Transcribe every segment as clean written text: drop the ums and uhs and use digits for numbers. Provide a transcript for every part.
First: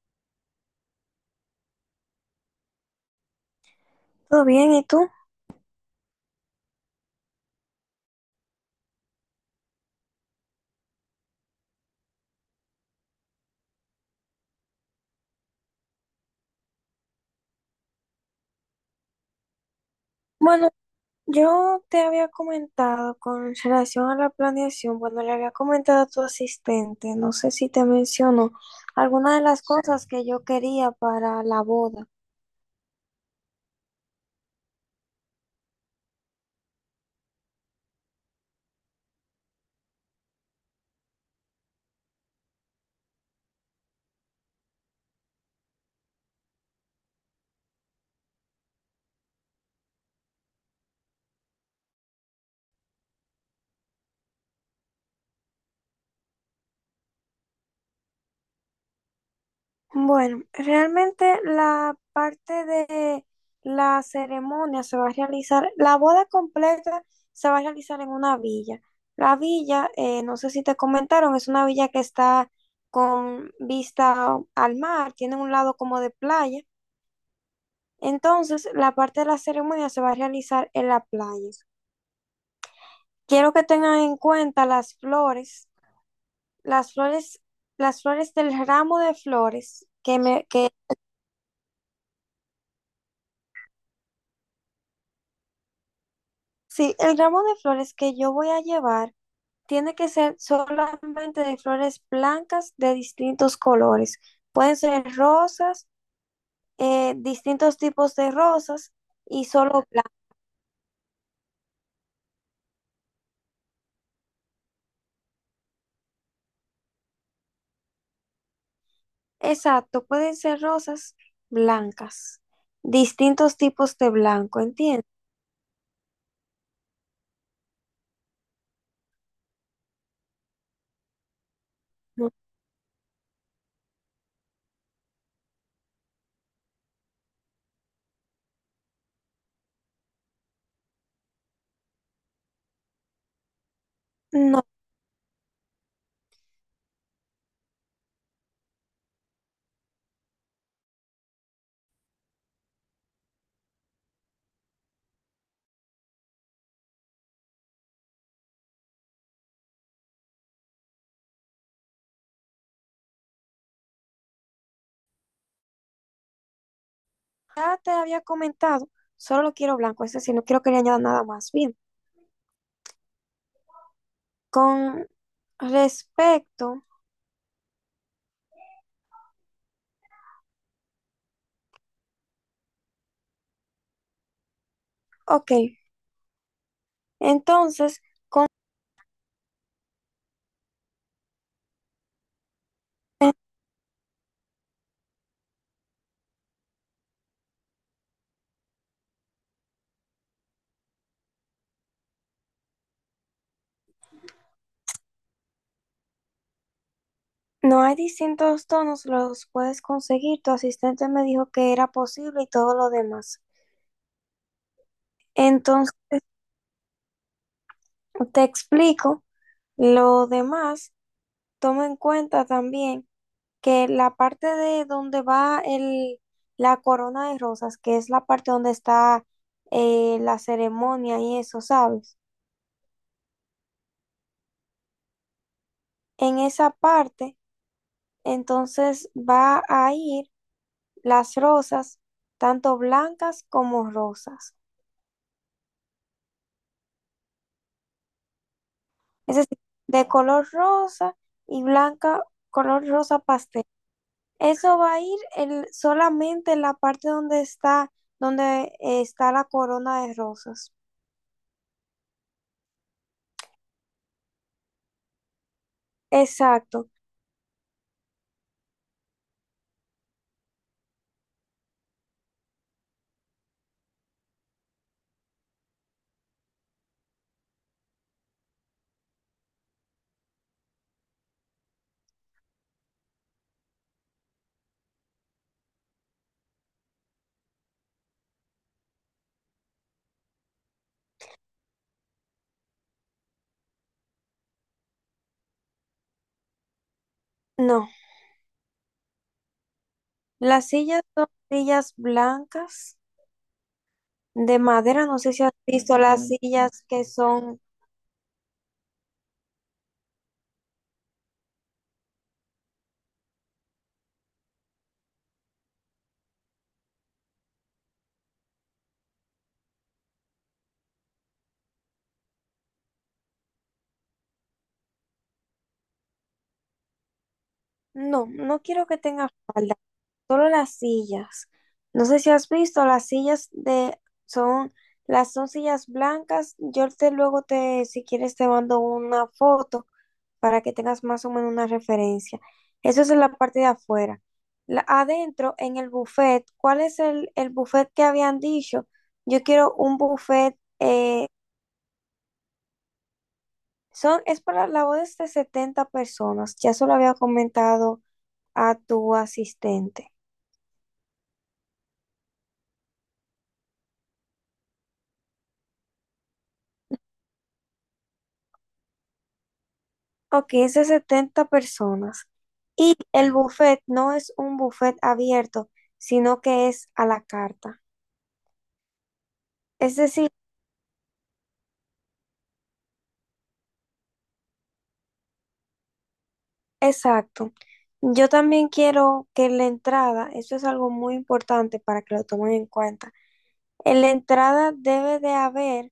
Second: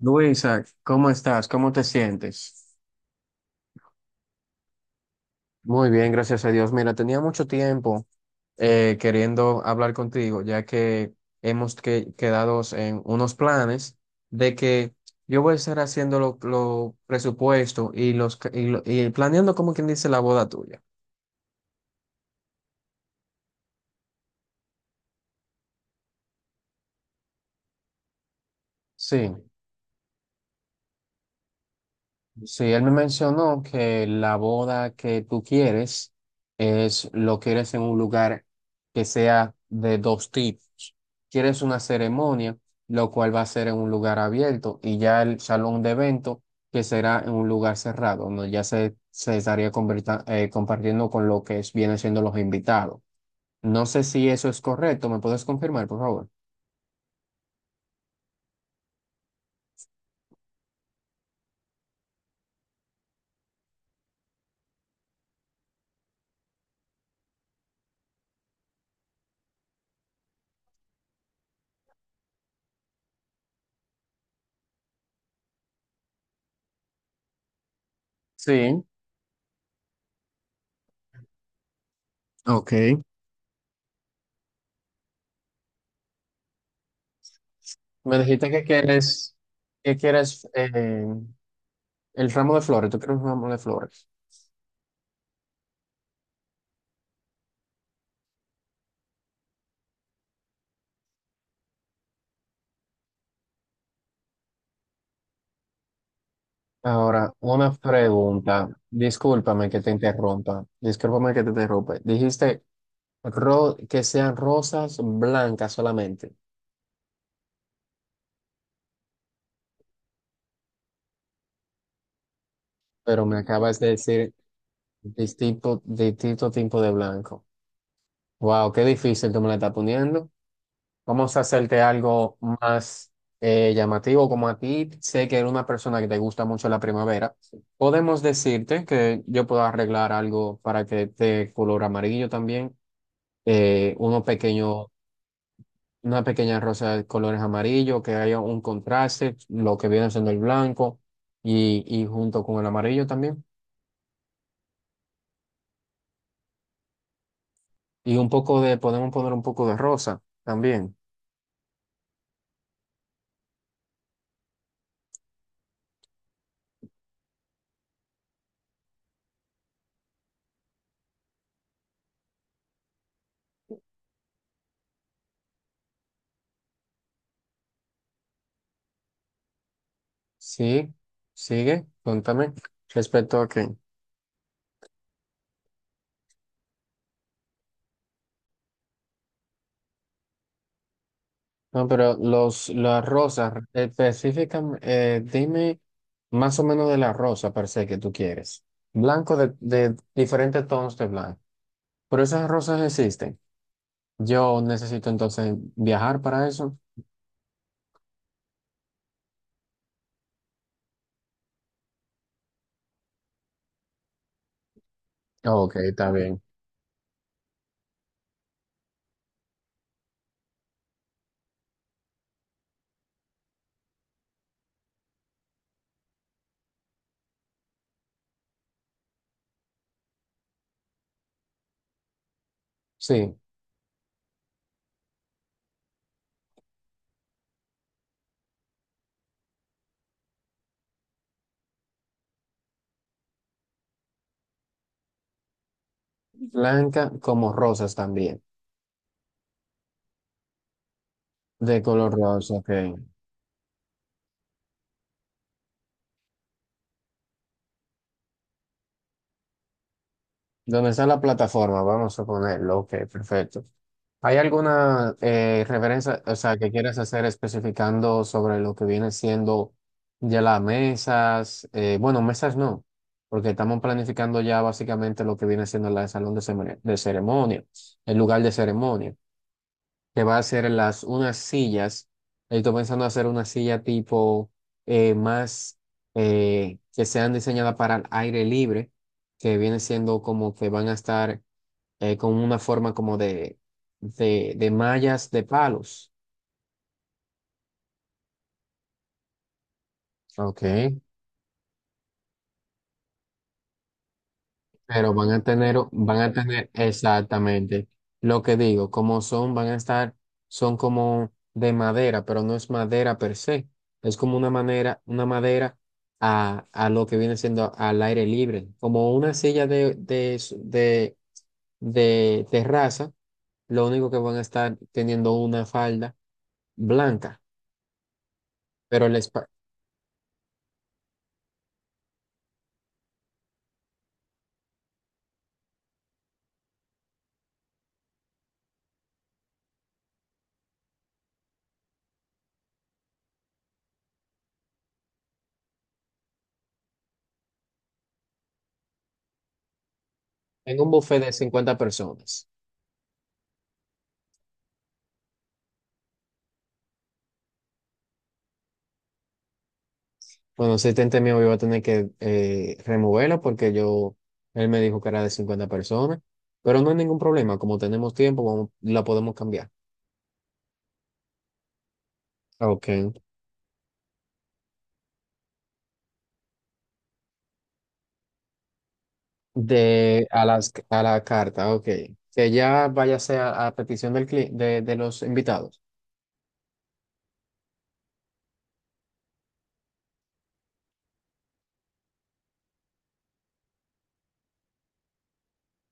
Luisa, ¿cómo estás? ¿Cómo te sientes? ¿Todo bien? ¿Y tú? Muy bien, gracias a Dios. Mira, tenía mucho tiempo queriendo hablar contigo, ya que hemos quedado en unos planes de que yo voy a estar haciendo los lo presupuesto y, los, ca- y, lo- y planeando, como quien dice, la boda Bueno, tuya. yo te había comentado con relación a la planeación, bueno, le había comentado a tu asistente, no sé si te mencionó Sí. algunas de las cosas que yo quería para la boda. Sí, él me mencionó que la boda que tú quieres es lo quieres en un lugar que sea de dos tipos. Quieres una ceremonia, lo cual va a ser en un lugar abierto, y ya el salón de evento, que será en un lugar cerrado, donde ya se estaría compartiendo con lo que es, vienen siendo los invitados. No sé si eso es correcto, ¿me puedes confirmar, por favor? Bueno, realmente la parte de la ceremonia se va a realizar, la boda completa se va a realizar en una villa. La villa, no sé si te comentaron, es una villa que está con vista al mar, tiene un lado como de playa. Entonces, Sí, la parte de la ceremonia se va a realizar en la playa. ok. Quiero que tengan en cuenta las flores, las flores, las Me flores dijiste del que ramo de quieres, flores que que me, quieres, que, eh, El ramo de flores, ¿tú quieres un ramo de flores? sí, el ramo de flores que yo voy a llevar tiene que ser solamente de flores blancas de distintos colores. Pueden ser rosas, Ahora, una distintos tipos de pregunta. rosas y Discúlpame que solo te blancas. interrumpa. Discúlpame que te interrumpa. Dijiste que sean rosas blancas solamente, Exacto, pueden ser rosas blancas, pero me distintos acabas de tipos de decir blanco, ¿entiendes? Distinto tipo de blanco. Wow, qué difícil tú me la estás poniendo. Vamos a hacerte algo más llamativo, como a ti sé que eres una persona que te gusta mucho la primavera. Podemos decirte que yo puedo arreglar algo para que te color amarillo también. Uno No, pequeño, una pequeña rosa de colores amarillo, que haya un contraste, lo que viene siendo el blanco y junto con el amarillo también. Y un poco de, podemos poner un poco de rosa también. ya te había comentado, solo lo quiero blanco, es decir, no quiero que le añada nada más. Bien, con respecto, Sí, sigue, cuéntame respecto a qué. ok, entonces No, pero las rosas, específicamente, dime más o menos de la rosa per se que tú quieres. Blanco de diferentes tonos de blanco. Pero esas rosas existen. Yo necesito entonces viajar para eso. no hay distintos tonos, los puedes conseguir. Tu asistente me dijo que era posible y todo lo demás. Ok, Entonces, está bien. te explico lo demás. Toma en cuenta también que la parte de donde va el, la corona de rosas, que es la parte donde está la ceremonia y eso, ¿sabes? Sí, En esa parte, entonces va a ir las rosas, tanto blancas como rosas. blanca como rosas también, Es decir, de color rosa y de color blanca, rosa, ok. color rosa pastel. Eso va a ir el, solamente en la parte donde está la corona de rosas. ¿Dónde está la plataforma? Vamos a ponerlo, ok, perfecto. ¿Hay alguna referencia, o sea, que Exacto. quieras hacer especificando sobre lo que viene siendo ya las mesas? Bueno, mesas no, porque estamos planificando ya básicamente lo que viene siendo la de salón de ceremonia, el lugar de ceremonia. Que va a hacer las unas sillas. Estoy pensando hacer una silla tipo más que sean diseñadas para el aire libre, que viene siendo como que van a estar con una forma como de mallas de palos. No. Ok, Las sillas son sillas blancas de madera. pero No sé si has visto van las a tener sillas que son. exactamente lo que digo, como son, van a estar, son como de madera, pero no es madera per se, es como una manera, una madera a lo que viene siendo al aire libre, como una silla de terraza, lo único que van a estar teniendo una falda blanca, No, no quiero que pero el tenga falda, solo las sillas. No sé si has visto las sillas de. Son. Las son sillas blancas. Yo te luego te, si quieres, te mando una foto para que tengas más o menos una referencia. Eso es en la parte de afuera. La- adentro, en el buffet, ¿cuál es el buffet que habían dicho? Yo quiero un buffet en un buffet de 50 personas. Son, es para la boda es de 70 personas. Ya se lo había comentado a tu asistente. Bueno, ese tente mío yo iba a tener que removerla porque yo, él me dijo que era de 50 personas, pero no hay ningún problema, como tenemos tiempo, la podemos cambiar. Ok, es de 70 personas. Ok. Y el buffet no es un buffet abierto, sino que es a la carta. Es De decir, a las a la carta, ok. Que ya váyase a petición de los invitados. exacto. Yo también quiero que la entrada, eso es algo muy importante para que lo tomen en cuenta. En la entrada debe de haber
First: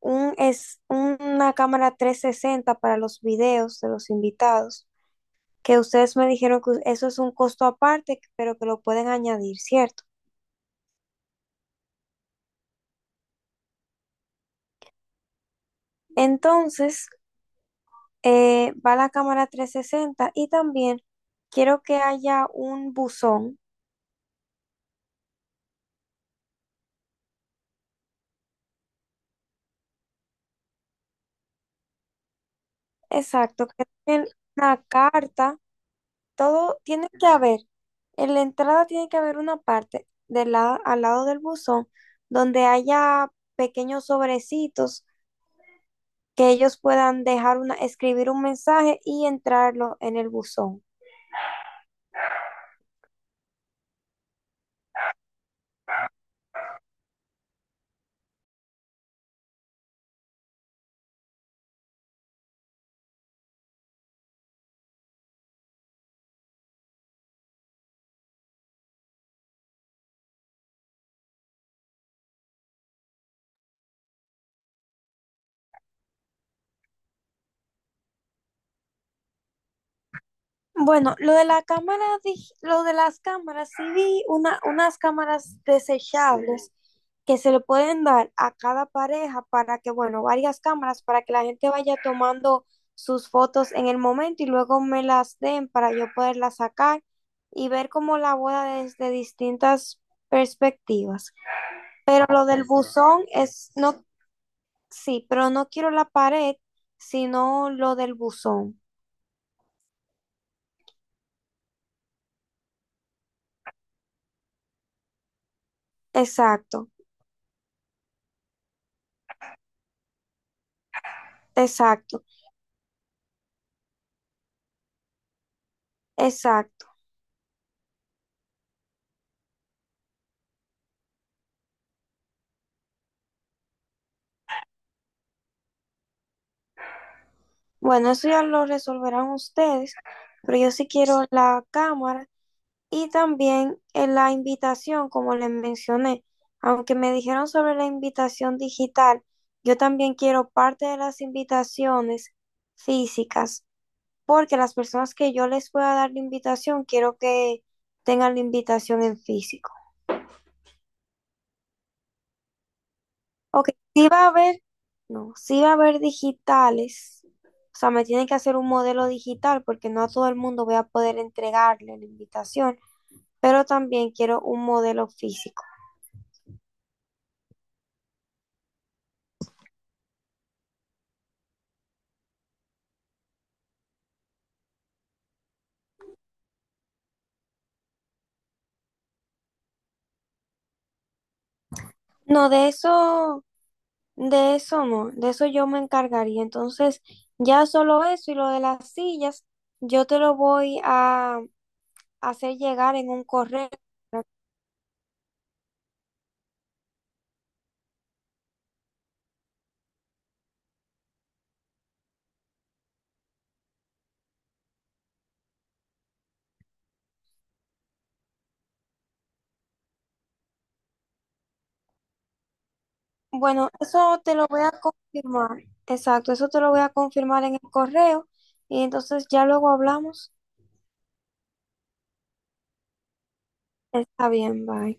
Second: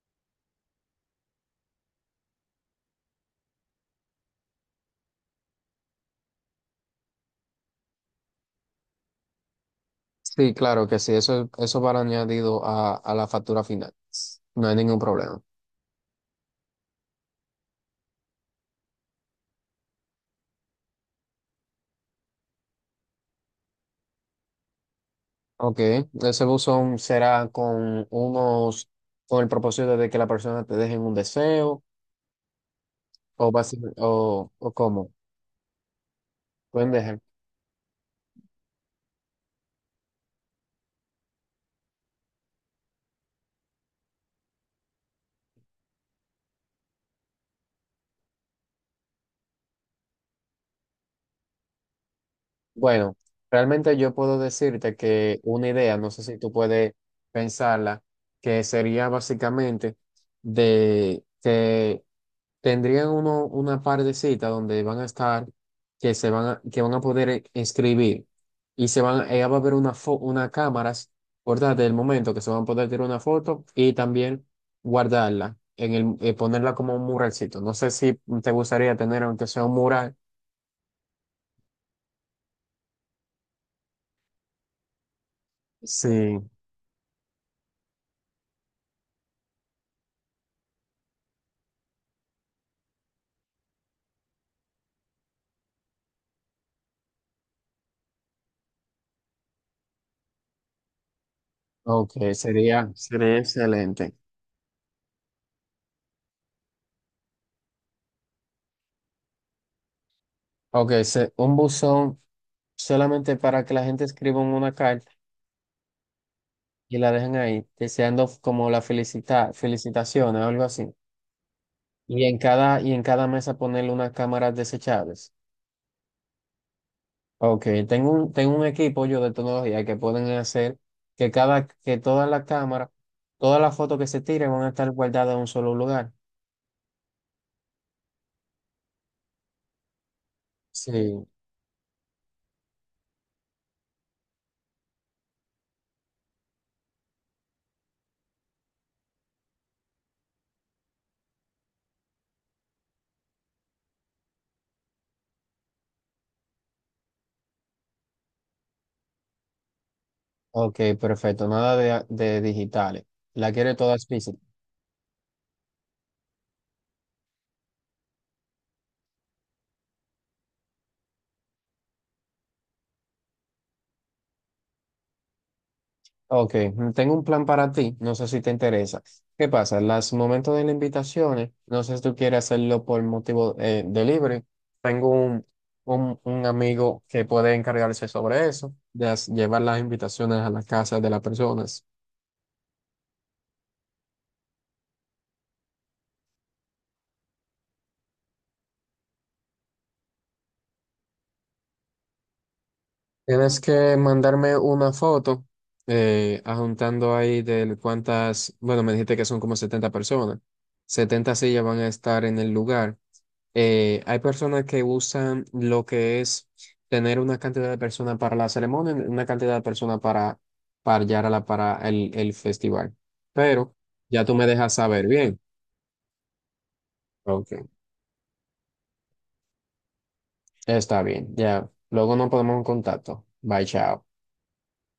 un, es, una cámara 360 para los videos de los invitados, que ustedes me dijeron que eso es un costo aparte, pero que lo pueden añadir, ¿cierto? Sí, claro que sí, eso va añadido a la factura final. No hay ningún problema. Entonces, va la cámara 360 y también quiero que haya un buzón, Ok, ese buzón será con unos, con el propósito de que la persona te deje un deseo. O, exacto, que tengan o una cómo. carta, todo Buen tiene que ejemplo. haber, en la entrada tiene que haber una parte del lado, al lado del buzón donde haya pequeños sobrecitos que ellos puedan dejar una, escribir un mensaje y entrarlo en el buzón. Bueno, realmente yo puedo decirte que una idea, no sé si tú puedes pensarla, que sería básicamente de que tendrían uno una partecita donde van a estar, que se van a, que van a poder escribir y se van, ella va a haber una cámaras, ¿verdad? Del momento que se van a poder tirar una foto y también guardarla en el, ponerla como un muralcito. No sé si te gustaría tener aunque sea un mural. Bueno, lo de la cámara, dig- lo de las cámaras, sí vi una, unas cámaras Sí, desechables que se le pueden dar a cada pareja para que, bueno, varias cámaras para que la gente vaya tomando sus fotos en el momento y luego me las den para yo poderlas sacar y ver como la boda desde distintas perspectivas. ok, Pero lo del sería, buzón sería es, no, excelente. sí, pero no quiero la pared, sino lo del buzón. Ok, un buzón solamente para que la gente escriba en una carta Exacto, y la dejen ahí, deseando como la felicita, felicitaciones o algo así. exacto, Y en cada mesa ponerle unas cámaras desechables. exacto. Ok, tengo un equipo yo de tecnología que pueden hacer que cada, que todas las cámaras, todas las fotos que se tiren van a estar guardadas en un solo lugar. Bueno, eso ya lo resolverán ustedes, pero yo sí quiero Sí, la cámara y también la invitación, como les mencioné. Aunque me dijeron sobre la invitación digital, yo también quiero parte de las invitaciones físicas, porque las personas que yo les pueda dar la invitación, quiero que tengan la invitación en físico. ok, perfecto, nada de digitales. La Ok, quiere todas sí va a físicas. haber, no, sí va a haber digitales. O sea, me tienen que hacer un modelo digital porque no a todo el mundo voy a poder entregarle la invitación, pero también quiero un modelo físico. Ok, tengo un plan para ti, no sé si te interesa. ¿Qué pasa? Los momentos de las invitaciones, no sé si tú quieres hacerlo por motivo de libre. Tengo un amigo que puede encargarse sobre eso, de llevar las invitaciones a las casas de las personas. No, de eso no, de eso yo me encargaría. Entonces, ya solo eso y lo de las sillas, yo te lo voy a hacer llegar en un Tienes correo. que mandarme una foto, adjuntando ahí de cuántas, bueno, me dijiste que son como 70 personas. 70 sillas van a estar en el lugar. Hay personas que usan lo que es tener una cantidad de personas para la ceremonia, una cantidad de personas para Yarala, para el festival. Bueno, Pero eso ya tú te me lo voy a dejas saber bien. confirmar. Exacto, eso te lo voy a confirmar Ok, en el correo y entonces ya luego hablamos. está bien. Ya, luego nos ponemos en contacto. Bye, chao. Está bien, bye.